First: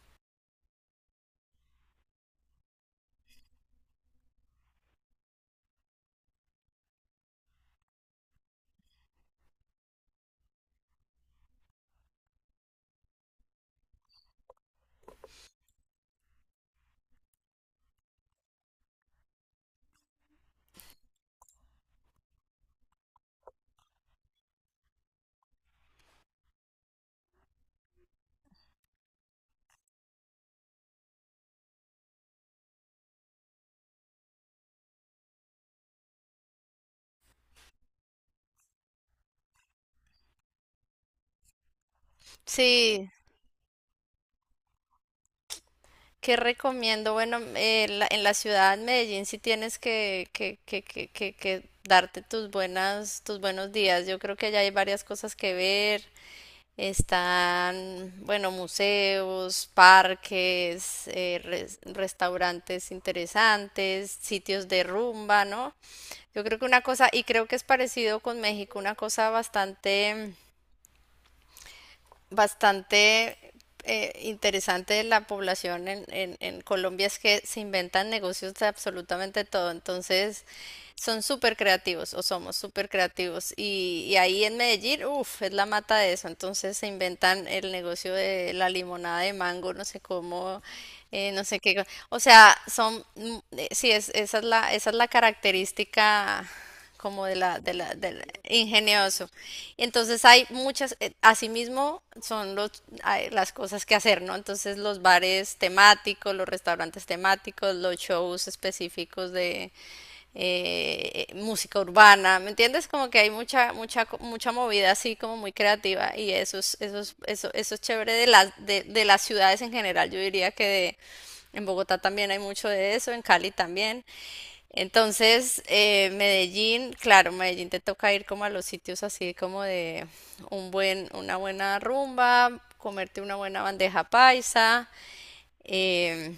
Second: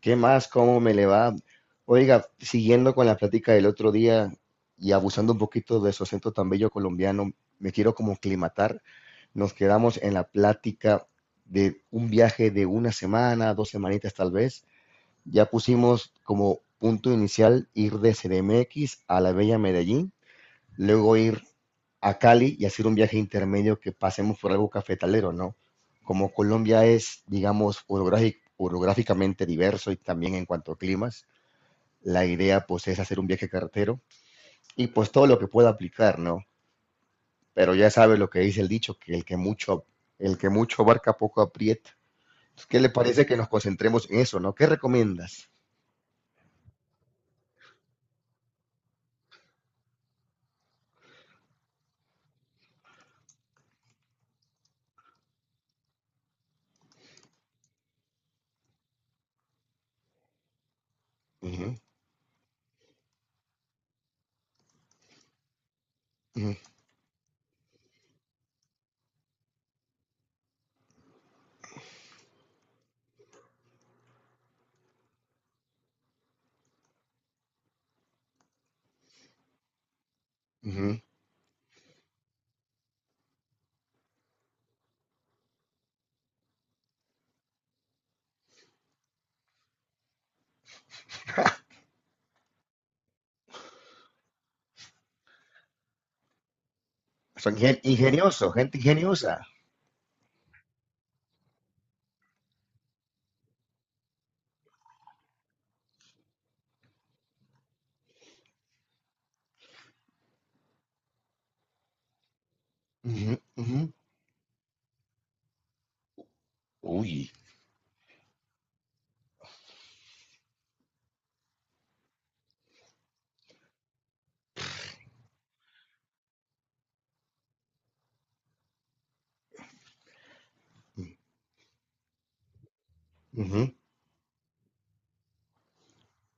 ¿Qué más? ¿Cómo me le va? Oiga, siguiendo con la plática del otro día y abusando un poquito de su acento tan bello colombiano, me quiero como climatar. Nos quedamos en la plática de un viaje de una semana, dos semanitas tal vez. Ya pusimos como punto inicial ir de CDMX a la bella Medellín, luego ir a Cali y hacer un viaje intermedio que pasemos por algo cafetalero, ¿no? Como Colombia es, digamos, orográficamente diverso y también en cuanto a climas, la idea pues es hacer un viaje carretero y pues todo lo que pueda aplicar, ¿no? Pero ya sabes lo que dice el dicho, que el que mucho abarca poco aprieta. Entonces, ¿qué le Sí, parece que nos concentremos en eso, no? ¿Qué recomiendas? ¿qué recomiendo? Bueno, en la ciudad de Medellín sí tienes que darte tus buenos días. Yo creo que allá hay varias cosas que ver. Están, bueno, museos, parques, Ujú, restaurantes interesantes, sitios de rumba, ¿no? Yo ujú, creo que una cosa, y creo que es parecido con México, una cosa bastante interesante de la población en Colombia es que se inventan negocios de absolutamente todo. Entonces, ujú. son súper creativos o somos súper creativos. Y ahí en Medellín, uff, es la mata de eso. Entonces, se inventan el negocio de la limonada de mango, no sé cómo, no sé qué. O sea, es, esa es la característica como Son de la, del ingeniosos, gente ingenioso. ingeniosa. Entonces hay muchas, asimismo hay las cosas que hacer, ¿no? Entonces los bares temáticos, los restaurantes temáticos, los shows específicos de música urbana, ¿me entiendes? Como que hay Ujú, ujú. Mucha movida así como muy creativa y Uy. Eso es chévere de de las ciudades en general. Yo diría en Bogotá también hay mucho de eso, en Cali también. Entonces, Medellín, claro, Medellín te toca ir como a los sitios así como de una buena rumba, comerte una buena Ujú. bandeja paisa, em,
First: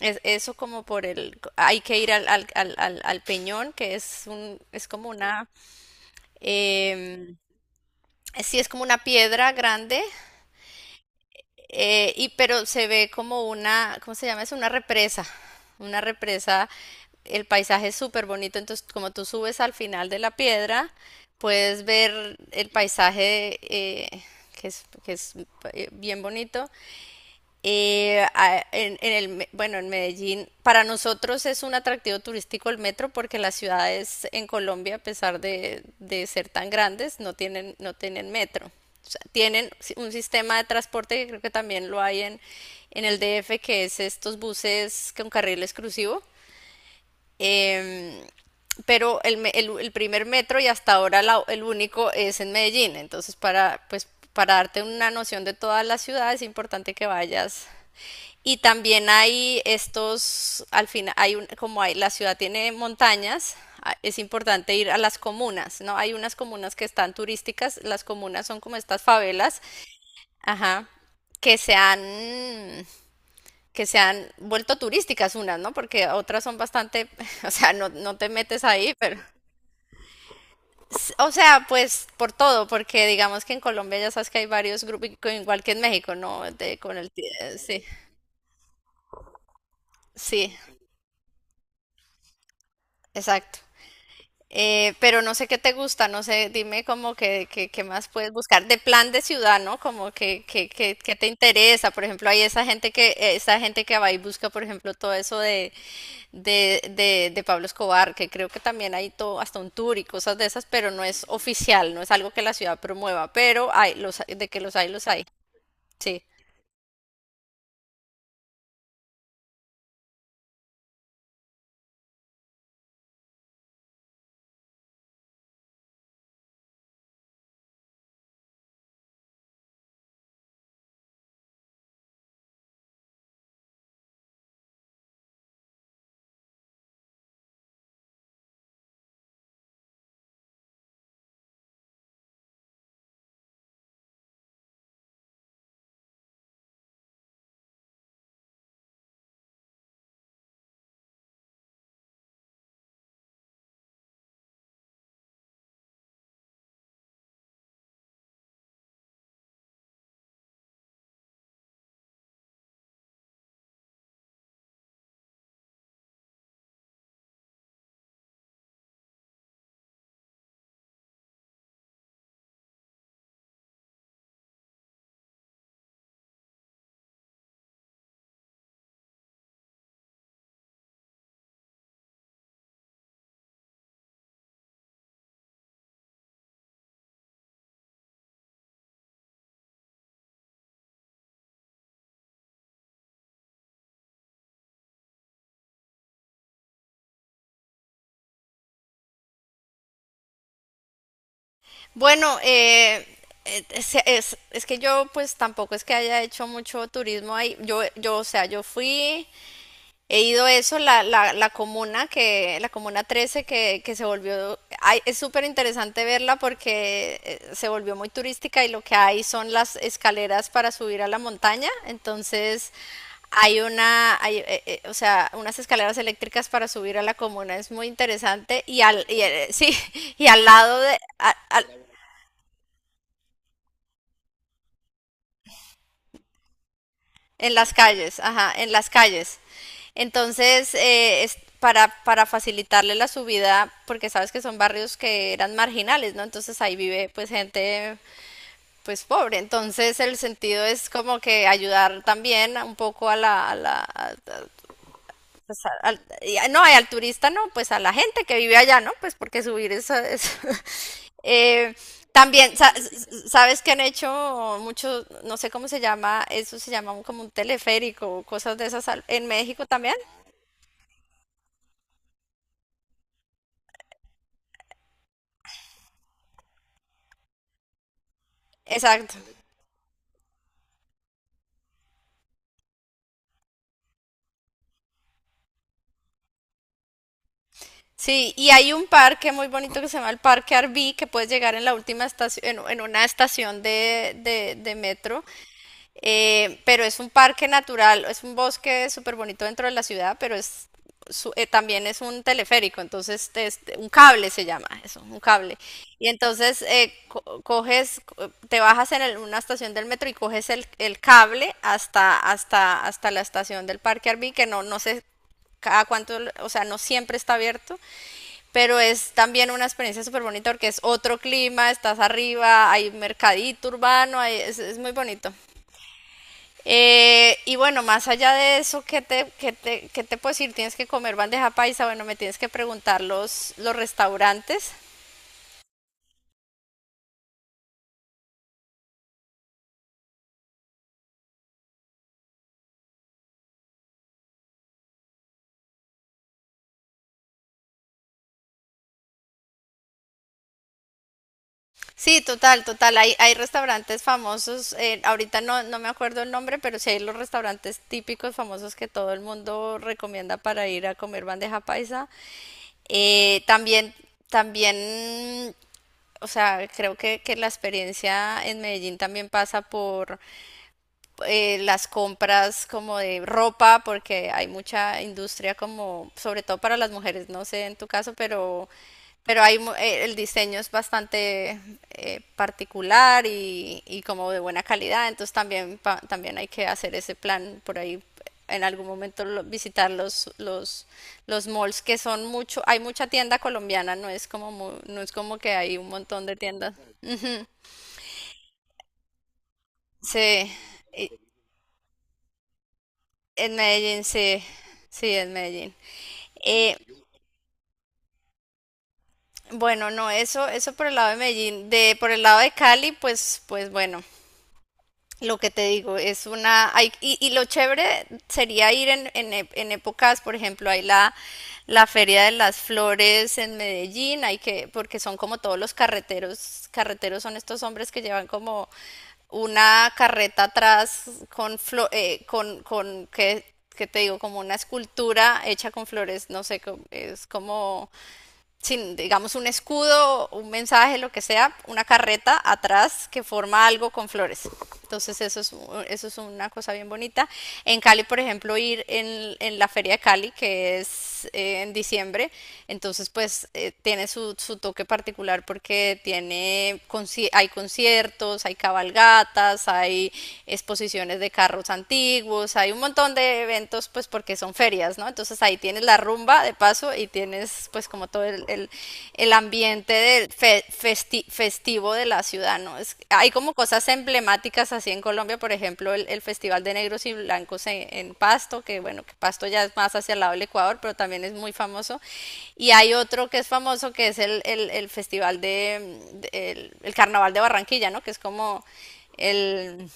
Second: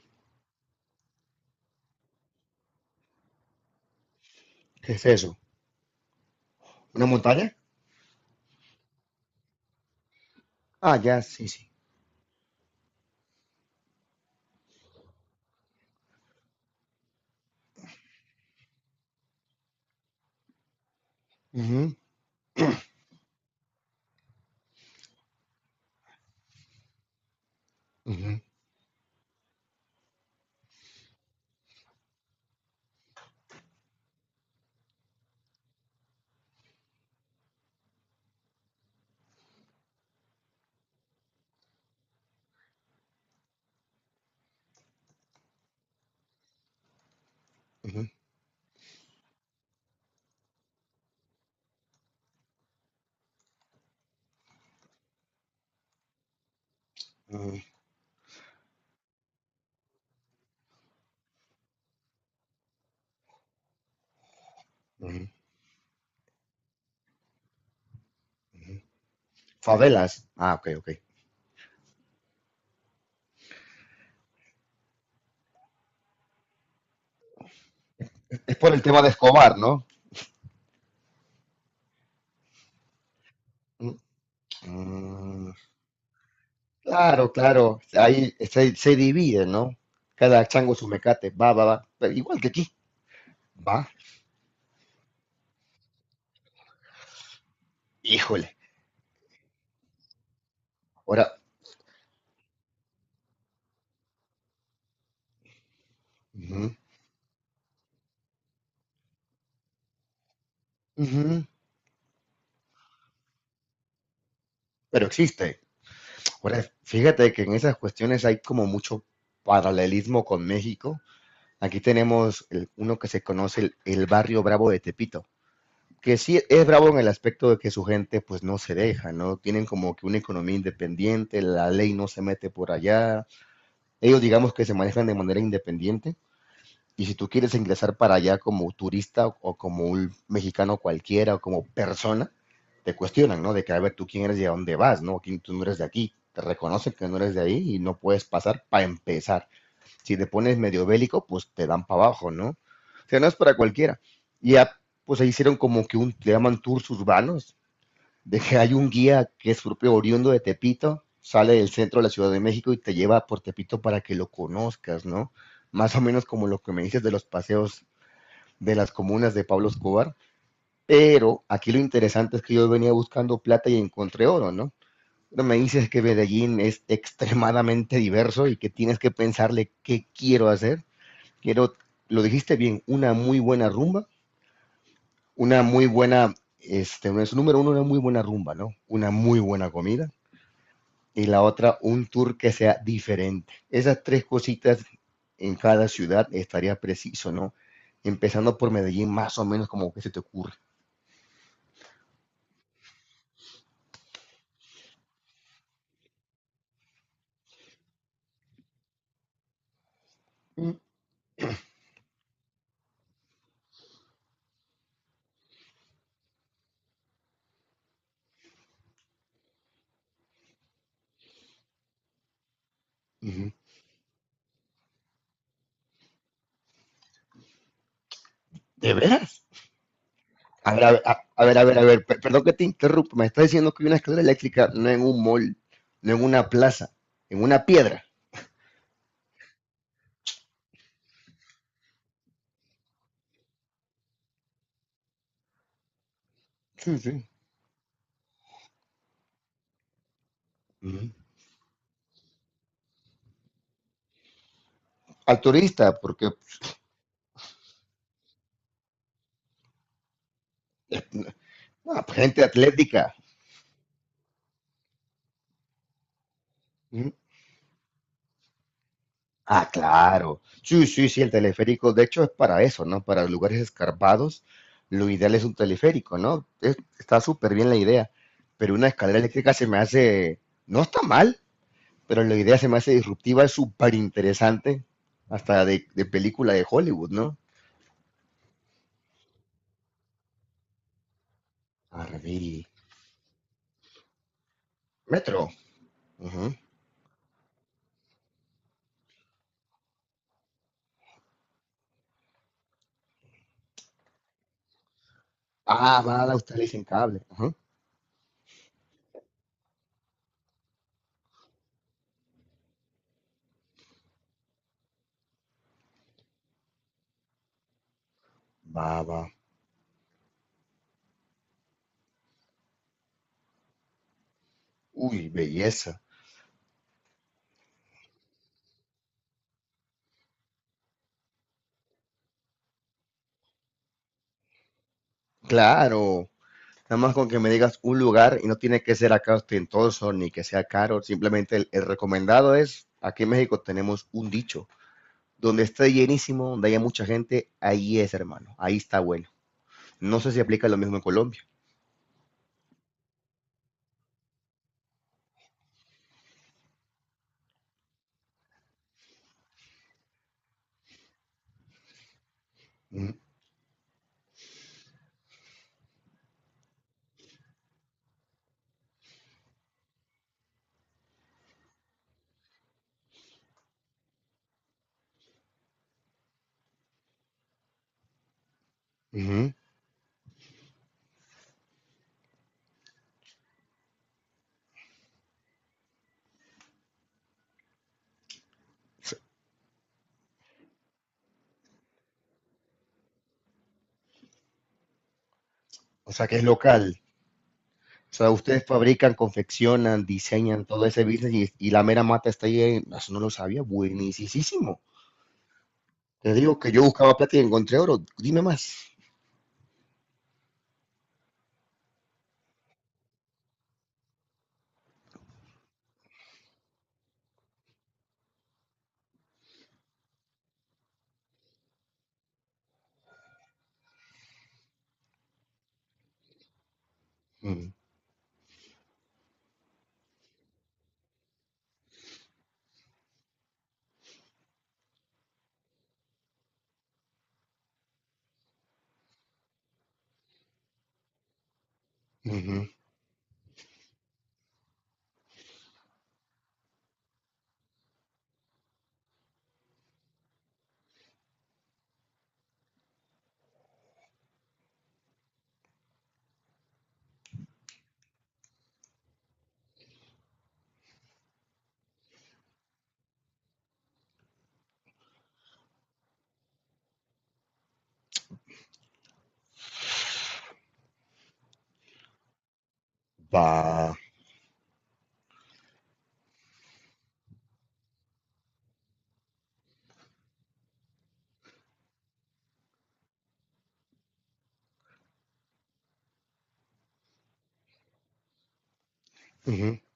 es, eso como por el, hay que ir al Peñón, que es un, es ¿Qué es como eso? una, ¿Una em, montaña? sí, es como una piedra grande. Ah, ya, sí, sí. Y pero se ve como una, ¿cómo se llama eso? Una represa, el paisaje es súper bonito, entonces como tú subes al final de la piedra, puedes Ujú, ver el paisaje que es bien bonito. Ujú, En bueno, en Medellín, para nosotros es un atractivo turístico el metro porque las ciudades en Colombia, a pesar de ser tan grandes, no tienen metro. O sea, tienen si- un sistema de transporte que creo que también lo hay en el DF, que es estos buses con carril exclusivo. ujú, Em, pero el primer metro y hasta ahora el único es en Medellín. Entonces, para, pues, para darte una noción de toda la ciudad es importante que ujú. vayas. Y también hay estos, al final, hay un- como hay, la ciudad tiene montañas, es importante ir a las Ujú. comunas, ¿no? Hay unas comunas que están turísticas, las comunas son como estas favelas, Favelas. Ah, ok, ajá, ok. que se han, que se han vuelto turísticas unas, ¿no? Porque otras son bastante, o sea, no, no te Es metes por el ahí, tema de pero... Escobar, ¿no? O sea, pues por todo, porque digamos que en Mm, Colombia ya sabes que hay varios grupos, mm. igual que en México, ¿no? Claro, claro. Sí, Ahí se divide, ¿no? Cada sí, chango su mecate. Va, va, va. Pero igual que aquí. exacto. Va. Pero no sé qué te gusta, no sé, dime como qué más puedes Híjole. buscar de plan de ciudad, ¿no? Como que te Ahora. interesa, por ejemplo, hay esa gente que va y busca, por ejemplo, todo eso Ujú, de Pablo Escobar, que creo que también hay todo, hasta un tour y cosas de esas, pero no es ujú. oficial, no es algo que la ciudad promueva, pero hay, los, de que Pero los hay, existe. sí. Ahora, fíjate que en esas cuestiones hay como mucho paralelismo con México. Aquí tenemos uno que se conoce, el Barrio Bravo de Tepito. Que sí es bravo en el aspecto de que su gente pues no se deja, ¿no? Tienen como que una economía independiente, la ley no se mete por allá, ellos digamos que se manejan de manera independiente. Y si tú quieres ingresar para allá como turista o, como un mexicano cualquiera o como persona, te cuestionan, ¿no? De que a ver tú quién eres y a dónde vas, ¿no? ¿Quién? Tú no eres de aquí, te reconocen que no eres de ahí y no puedes pasar. Para empezar, si te pones medio bélico, pues te dan para abajo, ¿no? O sea, no es para cualquiera. Y ya, pues ahí hicieron como que le llaman tours urbanos, de que hay un guía que es propio oriundo de Tepito, sale del centro de la Ciudad de México y te lleva por Tepito para que lo conozcas, ¿no? Más o menos como lo que me dices de los paseos de las comunas de Pablo Escobar. Pero aquí lo interesante es que yo venía buscando plata y encontré oro, ¿no? Pero me dices que Medellín es extremadamente diverso y que tienes que pensarle qué quiero hacer. Quiero, lo dijiste bien, una muy buena rumba, una muy buena, no es número uno, una muy buena rumba, ¿no? Una muy buena comida y la otra un tour que sea diferente. Esas tres cositas en cada ciudad estaría preciso, ¿no? Empezando por Medellín, más o menos como que se te ocurre. Bueno, es que yo pues tampoco es que haya hecho mucho turismo ahí. O sea, yo fui. He ido a eso, la la comuna 13 que se volvió, ay, es súper interesante verla porque se volvió muy turística y lo que hay son las escaleras para subir a la montaña. Entonces Ujú. O sea, unas escaleras eléctricas para subir a la comuna, es muy interesante. ¿De veras? Sí, y al A lado ver, a ver, a ver, a ver, a ver, perdón que te interrumpa, me estás diciendo que hay una escalera eléctrica no en un mall, no en una plaza, en en una las piedra. calles, ajá, en las calles. Entonces, es para facilitarle la subida, porque sabes que son barrios que eran marginales, ¿no? Entonces ahí Sí, vive sí. pues gente pues pobre. Entonces el sentido es Ujú. como que ayudar también un poco a la, Al pues, turista, porque. No, y al turista no, pues a la gente que vive allá, ¿no? Pues porque subir eso es... Eh, Ah, gente también, sa- s- atlética. s- ¿sabes que han hecho muchos, no sé cómo se llama, eso se llama Mm. como un teleférico, cosas de esas en México Ah, también? claro. Sí, sí, sí, el teleférico, de hecho, es para eso, ¿no? Para lugares escarpados, lo ideal es un teleférico, ¿no? Está súper bien la idea, pero una Exacto. escalera eléctrica se me hace, no está mal, pero la idea se me hace disruptiva, es súper interesante, hasta de, película de Hollywood, ¿no? Sí, y hay un parque muy bonito que se llama el Parque Arví, que puedes llegar en la última estación, Arby. En una estación de metro. Metro. Ujú. Pero es un parque natural, es un bosque súper bonito dentro de la ciudad, pero es también es un teleférico, entonces este, un cable se llama eso, un cable. Ah, Y va, a usted entonces le dicen cable. Ujú. coges, te bajas en una estación del metro y coges el cable hasta la estación del Parque Arví, que no, no sé cada cuánto, o sea, no siempre está abierto, pero Va, es va. también una experiencia súper bonita porque es otro clima, estás arriba, hay mercadito urbano, es muy Uy, bonito. belleza. Y bueno, más allá de eso, qué te puedo decir? ¿Tienes que comer bandeja paisa? Bueno, me tienes que preguntar los restaurantes. Claro. Nada más con que me digas un lugar y no tiene que ser acá ostentoso ni que sea caro, simplemente el, recomendado es, aquí en México tenemos un dicho, donde esté llenísimo, donde haya mucha gente, ahí es hermano, ahí está bueno. No sé si aplica lo mismo en Colombia. Sí, total, total. Hay restaurantes famosos, ahorita no, no me acuerdo el nombre, pero sí hay los restaurantes típicos famosos que todo el mundo recomienda para ir a comer bandeja paisa. Ujú, Eh, también, también, o sea, creo que la experiencia en Medellín también pasa por las compras como de ropa, porque hay mucha industria como, sobre todo para las mujeres, no sé en tu caso, pero ujú. hay, el diseño es bastante particular y como de buena calidad, entonces también, también hay que hacer ese plan por ahí. En algún momento visitar los malls que son mucho, hay mucha tienda colombiana, no es como, no es como que hay un O montón sea, de que es tiendas. local. Ujú, O sea, ustedes fabrican, confeccionan, sí, diseñan todo ese y, business y la mera mata está ahí, eso no lo en sabía, Medellín, sí, buenísimo. sí, en Medellín. Te digo que Eh, yo buscaba plata y encontré oro, dime más. bueno, no, eso por el lado de Medellín. De, por el lado de Cali, pues, pues bueno, lo que te digo, es una, y lo chévere sería ir en épocas, por ejemplo, hay la, la Feria de las Flores en Medellín, hay que, porque son como todos los carreteros, carreteros son estos Ujú, hombres que llevan como una carreta atrás con, con ¿qué, qué te digo? Como una escultura hecha con flores, no sé, es como sin, digamos, un escudo, un mensaje, lo que sea, una carreta ujú. atrás que forma algo con flores. Entonces eso es una cosa bien bonita. En Cali, por ejemplo, ir en la Feria de Cali, que es en diciembre, entonces pues tiene su, su toque particular porque tiene, hay conciertos, hay cabalgatas, hay exposiciones de carros antiguos, hay un montón de eventos pues porque porque son ferias, ¿no? Entonces ahí tienes la rumba de paso y tienes pues como todo el ambiente del festivo de la ciudad, ¿no? Es, hay como cosas Va. emblemáticas así en Colombia, por ejemplo, el Festival de Negros y Blancos en Pasto, que bueno, que Pasto ya es más hacia el lado del Ecuador, pero también es muy famoso. Y hay otro que es famoso, que es el Festival de el Carnaval de Barranquilla, ¿no? Que es Ujú. el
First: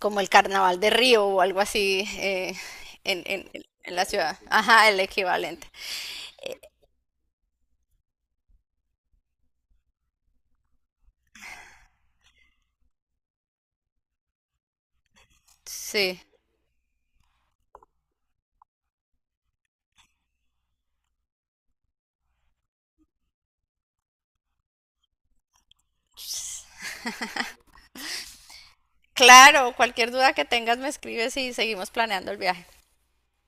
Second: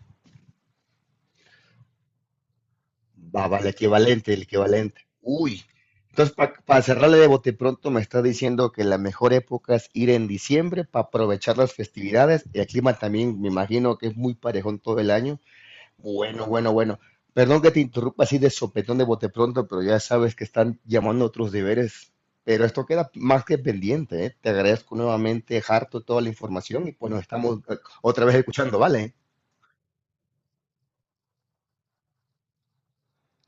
como el Carnaval de Río o algo así en, Va, en- vale, en la equivalente, ciudad. el Ajá, el equivalente. Uy. equivalente. Entonces, para cerrarle de bote pronto, me está diciendo que la mejor época es ir en diciembre para aprovechar las festividades y el clima también, me imagino que es muy parejón todo el año. Sí. Bueno, bueno, bueno. Perdón que te interrumpa así de sopetón de bote pronto, pero ya sabes que están llamando a otros deberes. Pero esto queda más que pendiente, ¿eh? Te agradezco nuevamente, harto, toda la información y pues nos estamos otra vez escuchando, ¿vale? Claro, cualquier duda que tengas me escribes y seguimos planeando el viaje.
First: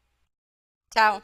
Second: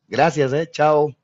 Gracias, ¿eh? Chao. Chao.